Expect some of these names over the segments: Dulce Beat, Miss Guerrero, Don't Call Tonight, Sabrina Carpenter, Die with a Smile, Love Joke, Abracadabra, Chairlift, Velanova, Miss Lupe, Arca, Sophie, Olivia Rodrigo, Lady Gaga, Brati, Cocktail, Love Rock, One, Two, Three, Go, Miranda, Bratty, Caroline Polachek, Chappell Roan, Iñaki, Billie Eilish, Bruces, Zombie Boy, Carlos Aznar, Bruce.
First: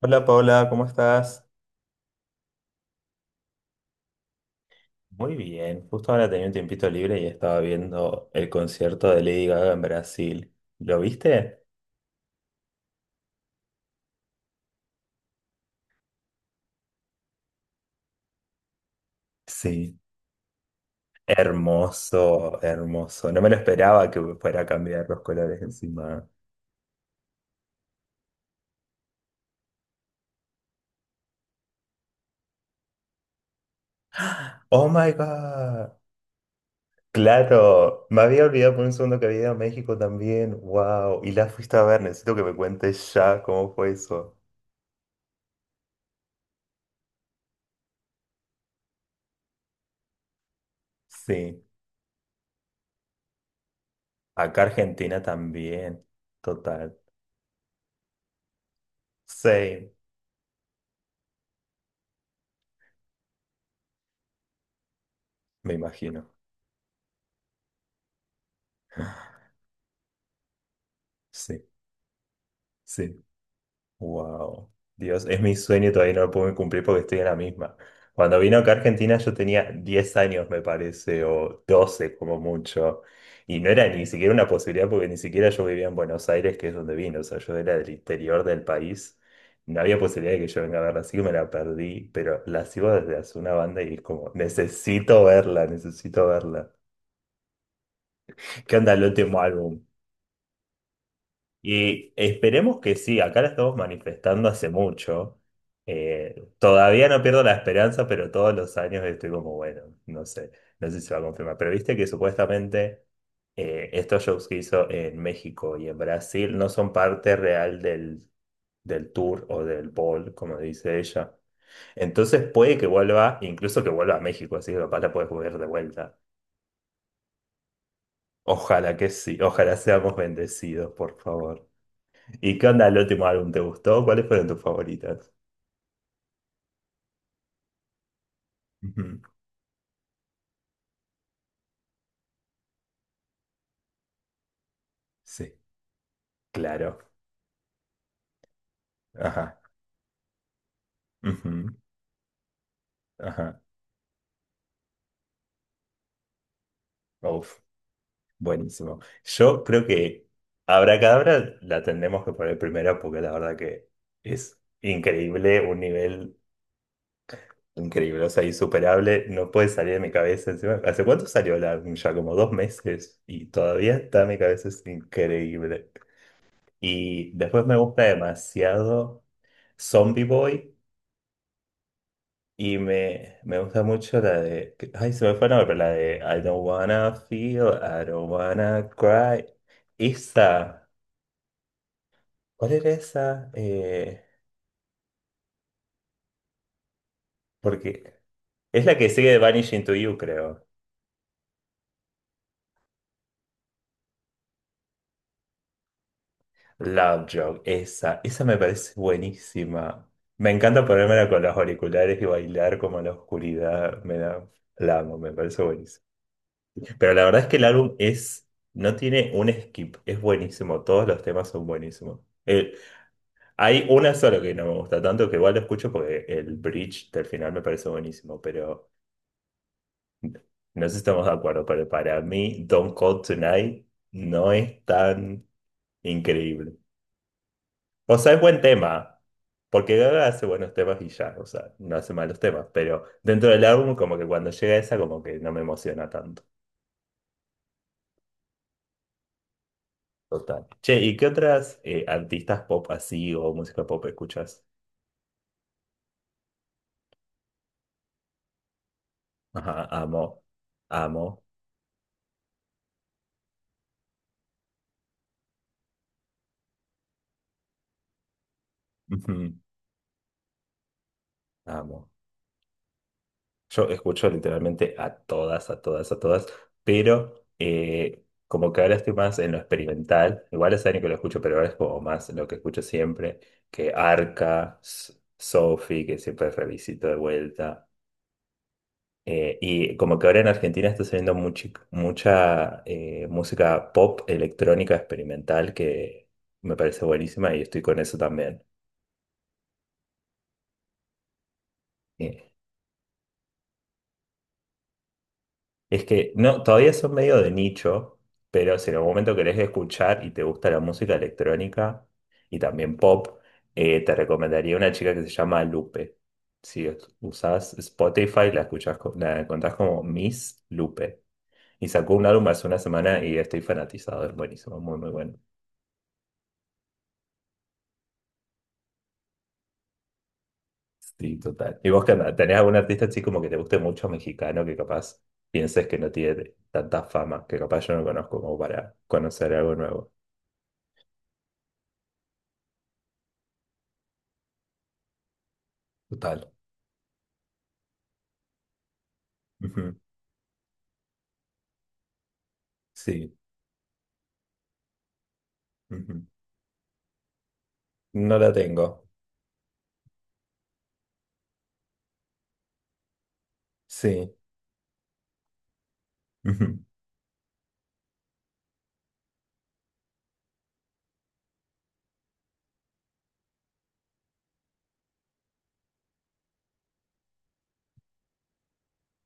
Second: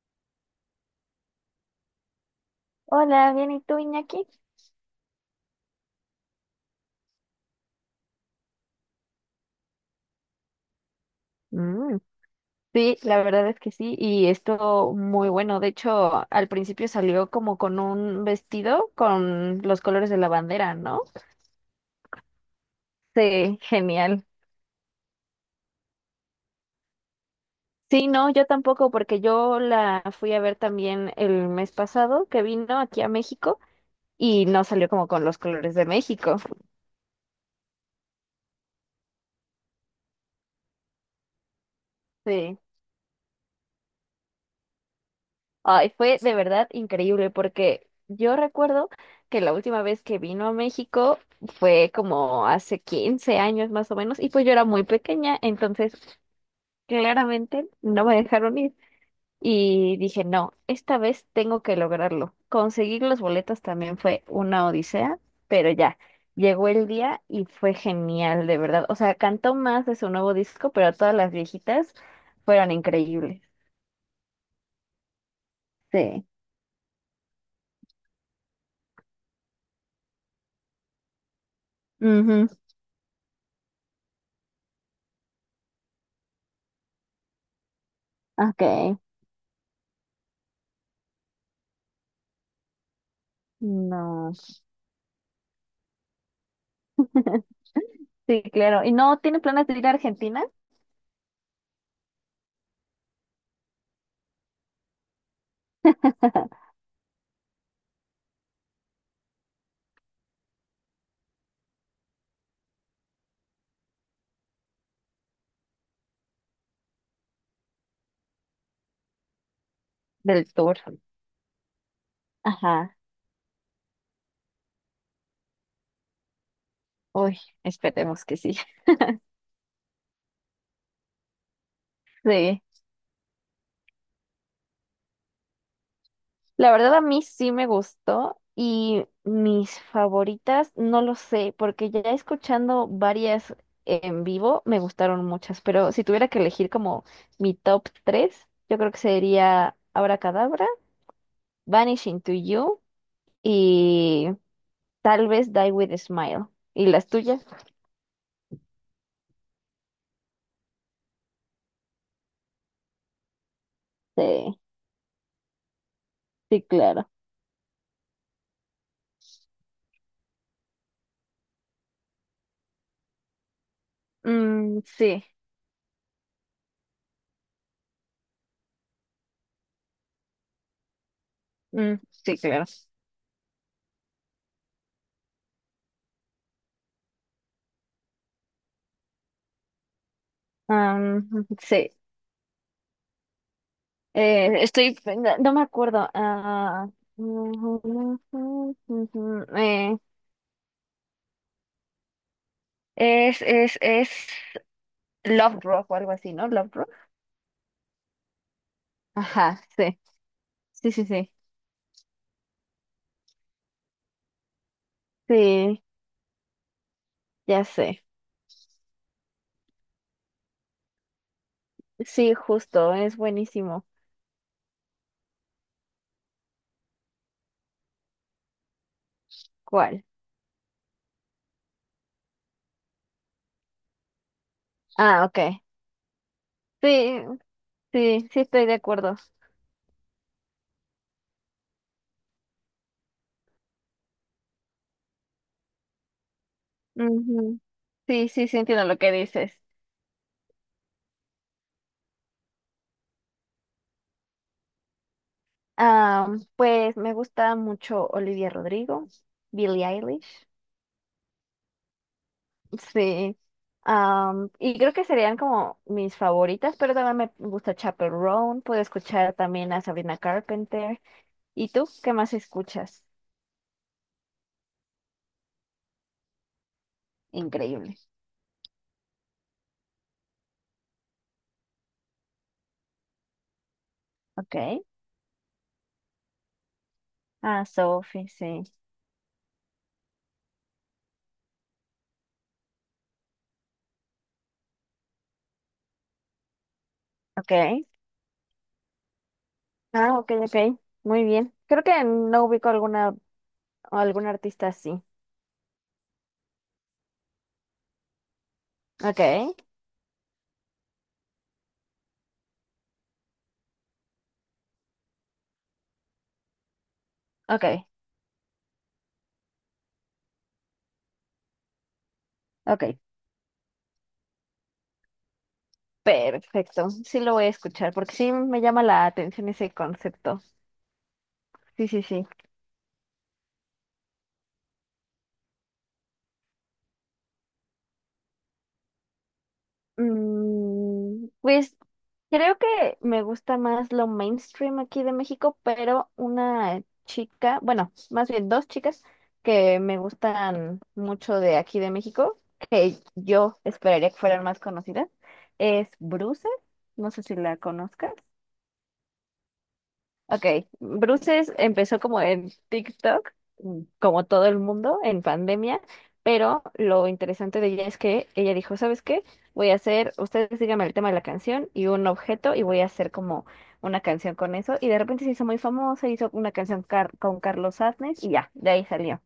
Hola Paola, ¿cómo estás? Hola, bien, ¿y tú, Iñaki? Muy bien, justo ahora tenía un tiempito libre y estaba viendo el concierto de Lady Gaga en Brasil. ¿Lo viste? Mm, sí, la verdad es que sí, y esto muy bueno. De hecho, al principio salió como con un vestido con los Sí. colores de la bandera, ¿no? Hermoso, hermoso. No me lo Sí, esperaba que genial. fuera a cambiar los colores encima. Sí, no, yo tampoco, porque yo la fui a ver también el mes pasado que vino aquí a México y no salió Oh como my con los colores de God. México. Claro, me había olvidado por un segundo que había ido a México también. Wow. Y la fuiste a ver, necesito que me Sí. cuentes ya cómo fue eso. Ay, fue de verdad increíble porque yo recuerdo que la última vez que vino a México Sí, fue como hace 15 años más o menos y pues yo acá era muy Argentina pequeña, entonces también. Total. claramente no me dejaron ir Sí, y dije, no, esta vez tengo que lograrlo. Conseguir los boletos también fue una odisea, pero me ya, imagino. llegó el día y fue genial, de verdad. O sea, cantó más de su nuevo disco, pero todas las Sí. viejitas fueron Sí. increíbles. Wow, Dios, es mi sueño y todavía no Sí. lo puedo cumplir porque estoy en la misma. Cuando vino acá a Argentina yo tenía 10 años, me parece, o 12 como Ujú. mucho. Y no era ni siquiera una posibilidad porque ni siquiera yo vivía en Buenos Aires, que es donde vino. O sea, yo era del interior del Ok. país. No había posibilidad de que yo venga a verla, así que me la perdí. Pero la sigo desde hace una banda y es como, No. necesito verla, necesito verla. Sí, ¿Qué claro. ¿Y onda el no tiene último planes de álbum? ir a Argentina? Y esperemos que sí, acá la estamos manifestando hace mucho. Todavía no pierdo la esperanza, pero todos los años estoy como, bueno, no sé, no sé si se va a confirmar. Pero viste que supuestamente estos shows que hizo en México y en Brasil no son parte real del tour o del ball, Del como tour. dice ella. Entonces puede que Ajá. vuelva, incluso que vuelva a México, así que capaz la puedes volver de vuelta. Uy, esperemos que sí. Ojalá que sí, ojalá seamos bendecidos, por favor. ¿Y Sí. qué onda el último álbum? ¿Te gustó? ¿Cuáles fueron tus favoritas? La verdad a mí sí me gustó y Ujú, mis favoritas no lo sé, porque ya escuchando varias en vivo me gustaron sí, muchas, pero si tuviera que elegir claro. como mi top 3 yo creo que Ajá. sería Abracadabra, Ujú. Vanishing to You Ajá. y tal vez Die with a Smile. ¿Y las tuyas? Uf, buenísimo. Yo creo que Abracadabra la tendremos que poner primero porque la verdad que Sí, es increíble, un nivel sí, claro. increíble, o sea, insuperable. No puede salir de mi cabeza encima. ¿Hace cuánto salió el álbum? Ya como 2 meses y todavía está en mi cabeza, Mm, es sí. increíble. Y después me gusta demasiado Zombie Boy. Mm, sí, claro. Y me gusta mucho Ay, se me fue el nombre, pero la de I don't wanna feel, I don't wanna cry. Esa. Am, sí. ¿Cuál era esa? Estoy, no, no me acuerdo. Ah, Porque es la que sigue de Vanishing to eh, You, creo. es Love Rock o algo así, ¿no? Love Rock. Love Joke, esa. Esa me parece Ajá, sí. buenísima. Me encanta Sí, sí, ponérmela sí. con los auriculares y bailar como en la oscuridad. Me da. La amo, me parece Sí, buenísimo. Pero la verdad es que ya el álbum sé. es. No tiene un skip, es buenísimo. Todos los temas son buenísimos. Sí, justo, es Hay buenísimo. una sola que no me gusta tanto, que igual lo escucho porque el bridge del final me parece buenísimo, pero ¿Cuál? no sé si estamos de acuerdo, pero para mí Don't Call Tonight no es Ah, ok. tan increíble. Sí, O sí, sea, sí es buen estoy de acuerdo. tema, porque Gaga hace buenos temas y ya, o sea, no hace malos temas, pero dentro del álbum como que cuando llega esa como que no me emociona tanto. Ujú. Sí, sí, sí entiendo lo que dices. Total. Che, ¿y qué otras artistas pop así o música pop escuchas? Ah, pues me gusta mucho Olivia Rodrigo, Ajá, Billie Eilish. amo, amo, Sí. Am, y creo que serían como mis favoritas, pero también me gusta Chappell Roan, puedo escuchar ujú, también a Sabrina Carpenter. ¿Y tú amo. qué más escuchas? Yo escucho literalmente a todas, a todas, a todas, pero Increíble. Como que ahora estoy más en lo experimental, igual hace años que lo escucho, pero ahora es como más lo que escucho siempre, que Arca, Okay. Sophie, que siempre revisito de Ah, vuelta, Sophie, sí. Y como que ahora en Argentina está saliendo mucha música pop electrónica experimental que me parece buenísima y estoy Okay. con eso también. Ah, ok, ok. Muy bien. Creo que no Eh, ubico alguna algún artista así. Es que no, todavía son medio de nicho, pero si en algún momento Okay, querés escuchar y te gusta la música electrónica y también pop, te recomendaría una chica que se llama Lupe. Si usás okay, Spotify, la escuchás, la encontrás como Miss Lupe. Y sacó un álbum hace una okay. semana y estoy fanatizado, es buenísimo, muy, muy bueno. Perfecto. Sí lo voy a escuchar porque sí me llama la atención ese concepto. Sí, total. Sí, ¿Y sí, vos qué sí. onda? ¿Tenés algún artista así como que te guste mucho mexicano que capaz pienses que no tiene tanta fama, que capaz yo no conozco como para conocer algo nuevo? Pues creo que me gusta más lo mainstream aquí de México, pero Total. una chica, bueno, más bien dos chicas que me gustan mucho de aquí de México, que Sí. yo esperaría que fueran más conocidas, es Ujú. Bruce, no sé si la conozcas. No la tengo. Ok, Bruces empezó como en TikTok, como Sí. todo el mundo, en pandemia, pero Ujú. lo interesante de ella es que ella dijo, ¿sabes qué? Voy a hacer, ustedes díganme el tema de la canción y un objeto y voy a hacer como una canción con eso. Y de repente se hizo muy famosa, hizo una canción con Carlos Aznar y ya, de ahí salió.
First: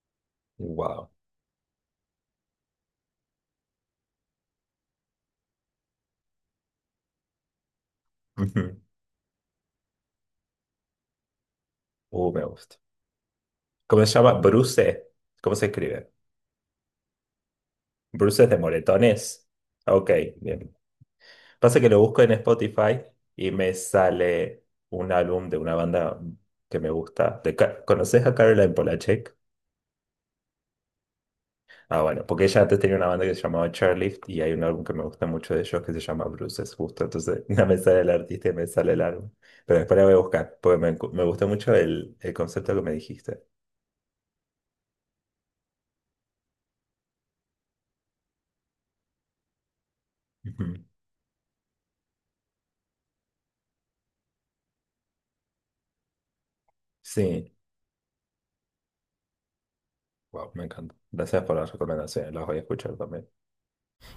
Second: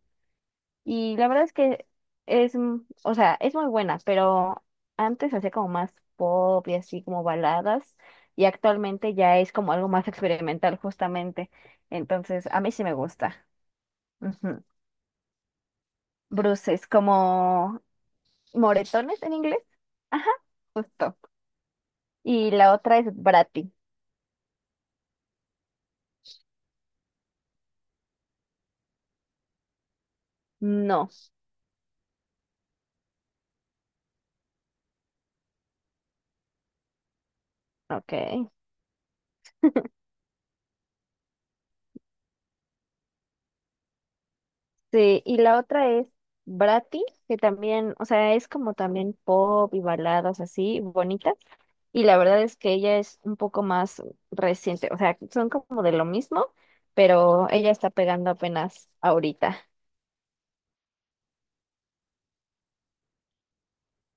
Wow. Y la verdad es que es, o sea, es muy buena, pero antes hacía como más pop y así como baladas, y Ujú. actualmente ya es como algo más experimental justamente. Me Entonces, a mí gusta. sí me gusta. ¿Cómo se llama? Ujú. Bruce. ¿Cómo se escribe? Bruces, como Bruce de moretones en moretones. inglés. Ok, Ajá, bien. justo. Pasa que lo busco en Y la otra Spotify es y Bratty. me sale un álbum de una banda que me gusta. De ¿Conoces a Caroline Polachek? No, Ah, bueno, porque ella antes tenía una banda que se llamaba Chairlift y hay un álbum que me gusta mucho de ellos que se llama Bruces, justo. Entonces, no me sale el artista ok. y me sale el álbum. Pero después la voy a buscar, porque me gustó mucho el concepto que me dijiste. Sí, y la otra es Brati, que también, o sea, es como también pop y baladas Ujú. así, bonitas. Y la verdad es que ella es un poco más reciente, o sea, son como de lo mismo, pero Sí, ella está pegando apenas ahorita. wow, me encanta. Gracias por las recomendaciones, las voy a escuchar también.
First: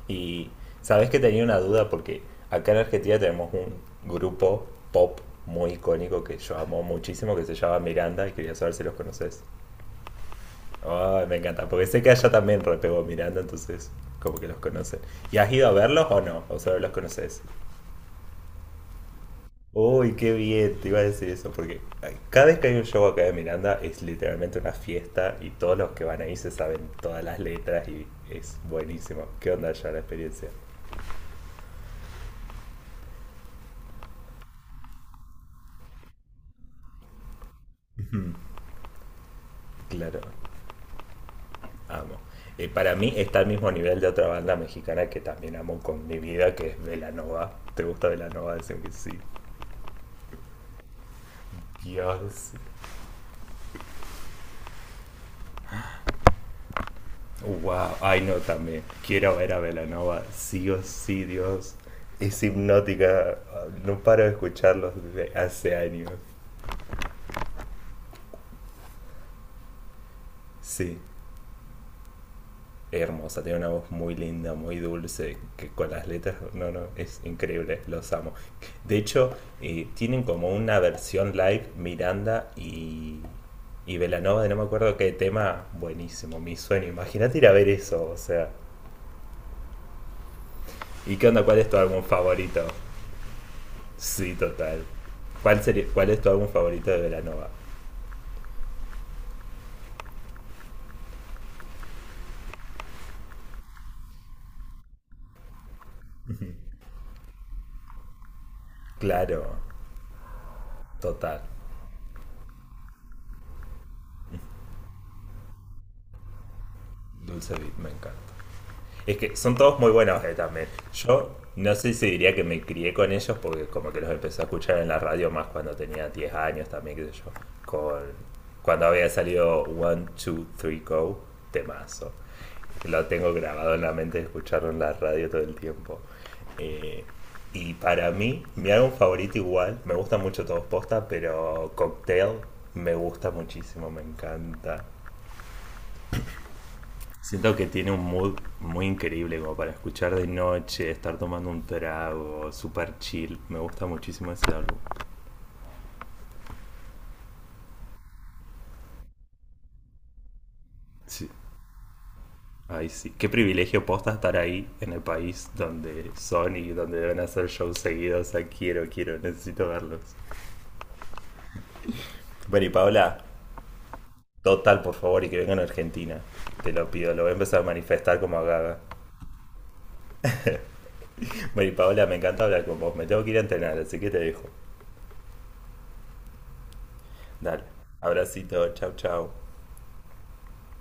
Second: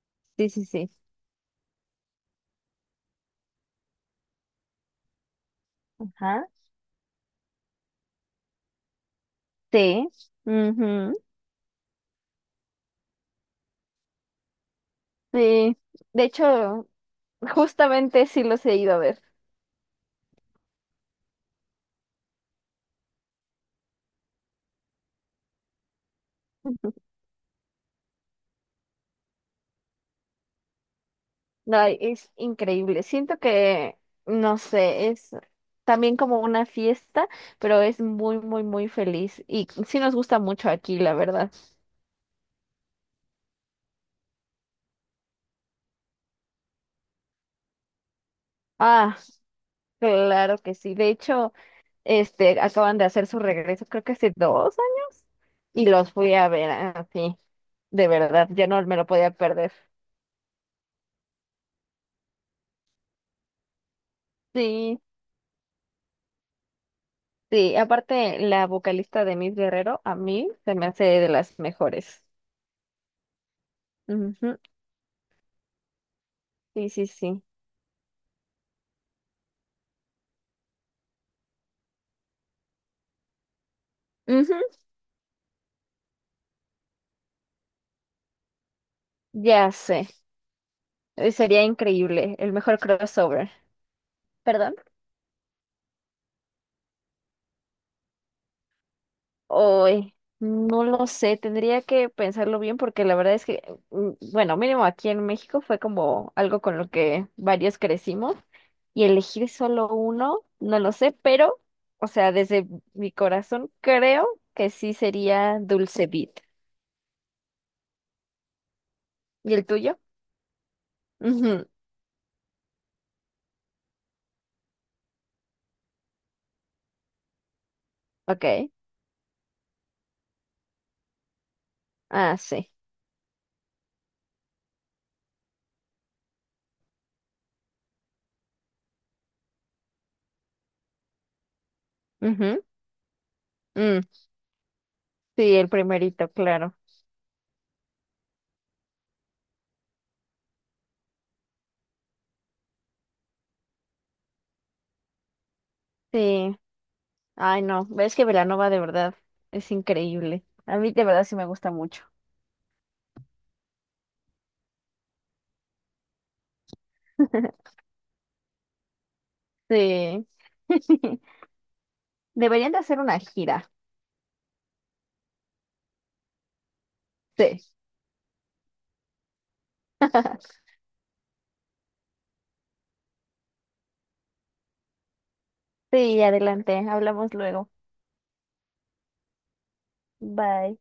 Y Sí, sí, sí. sabes que tenía una duda porque acá en Argentina tenemos un grupo pop muy icónico que Ajá. yo amo muchísimo que se llama Miranda y quería saber si los conoces. Sí. Ujú, Ay, me encanta, porque sé que allá también repegó Miranda, entonces como que los conocen. ¿Y has ido a sí. verlos o De no? ¿O solo hecho, los conoces? justamente sí los he ido a ver. Uy, qué bien, te iba a decir eso, porque ay, cada vez que hay un show acá de Miranda es literalmente una fiesta y todos los que van ahí se saben todas las letras y es buenísimo. ¿Qué onda ya la experiencia? Ay, es increíble. Siento que, no sé, es también como una fiesta, pero es Mm, muy, muy, muy feliz. Y sí nos claro, gusta mucho aquí, la verdad. amo. Para mí está al mismo nivel de otra banda mexicana que también amo con mi vida, que es Velanova. ¿Te gusta Velanova? Dicen que sí. Ah, claro que sí. De hecho, Dios, este, acaban de hacer su regreso, creo que hace 2 años, y los fui a ver así, wow, de ay no, verdad, ya también. no me lo podía Quiero ver a perder. Belanova, sí o sí, Dios. Es hipnótica, no paro de escucharlos Sí, desde hace años. sí. Aparte, la vocalista de Miss Guerrero, a mí se me Sí, hace de las mejores. es hermosa, tiene una voz muy linda, Ujú, muy dulce, que con las letras, no, no, sí, sí, es sí. increíble, los amo. De hecho, tienen como una versión live Miranda y Belanova de no Ujú, me acuerdo qué tema, buenísimo, mi sueño. Imagínate ir a ver eso, o sea. ya sé. ¿Y qué onda? ¿Cuál Sería es tu álbum increíble, el favorito? mejor crossover, Sí, ¿perdón? total. ¿Cuál es tu álbum favorito de Velanova? Hoy, no lo sé, tendría que pensarlo bien porque la verdad es que, bueno, mínimo aquí en México fue como algo con lo que varios crecimos y elegir Claro, solo uno, no lo sé, total. pero, o sea, desde mi corazón creo que sí sería Dulce Beat. Dulce Beat, me encanta. Es que ¿Y son el todos muy tuyo? buenos también. Yo Ujú, no sé si diría que me crié con ellos porque como que los empecé a escuchar en la radio más cuando tenía 10 años también, qué sé yo. Con, ok, cuando había salido One, Two, Three, Go, temazo. ah, sí. Lo tengo grabado en la mente, escucharlo en la radio todo el tiempo. Eh, y para mí, mi álbum favorito igual, me gustan mucho todos posta, pero Cocktail Ujú, me gusta muchísimo, mm, me encanta. sí, el primerito, claro. Siento que tiene un mood muy increíble como para escuchar de noche, estar tomando un trago, super chill. Me gusta muchísimo ese álbum. Sí. Ay, no, ves que Velanova de verdad es increíble. A mí de verdad Sí. sí me gusta mucho. Ay, sí. Qué privilegio posta estar ahí en el país donde son y donde deben hacer shows seguidos. O sea, quiero, quiero, necesito verlos. Sí. Bueno, y Deberían de hacer Paola, una gira. total, por favor, y que vengan a Argentina. Te lo pido, lo voy a empezar a Sí. manifestar como a Gaga. Bueno, y Paola, me encanta hablar con vos. Me tengo que ir a entrenar, así que te dejo. Sí, adelante. Hablamos Dale. luego. Abracito, chau, chau. Bye.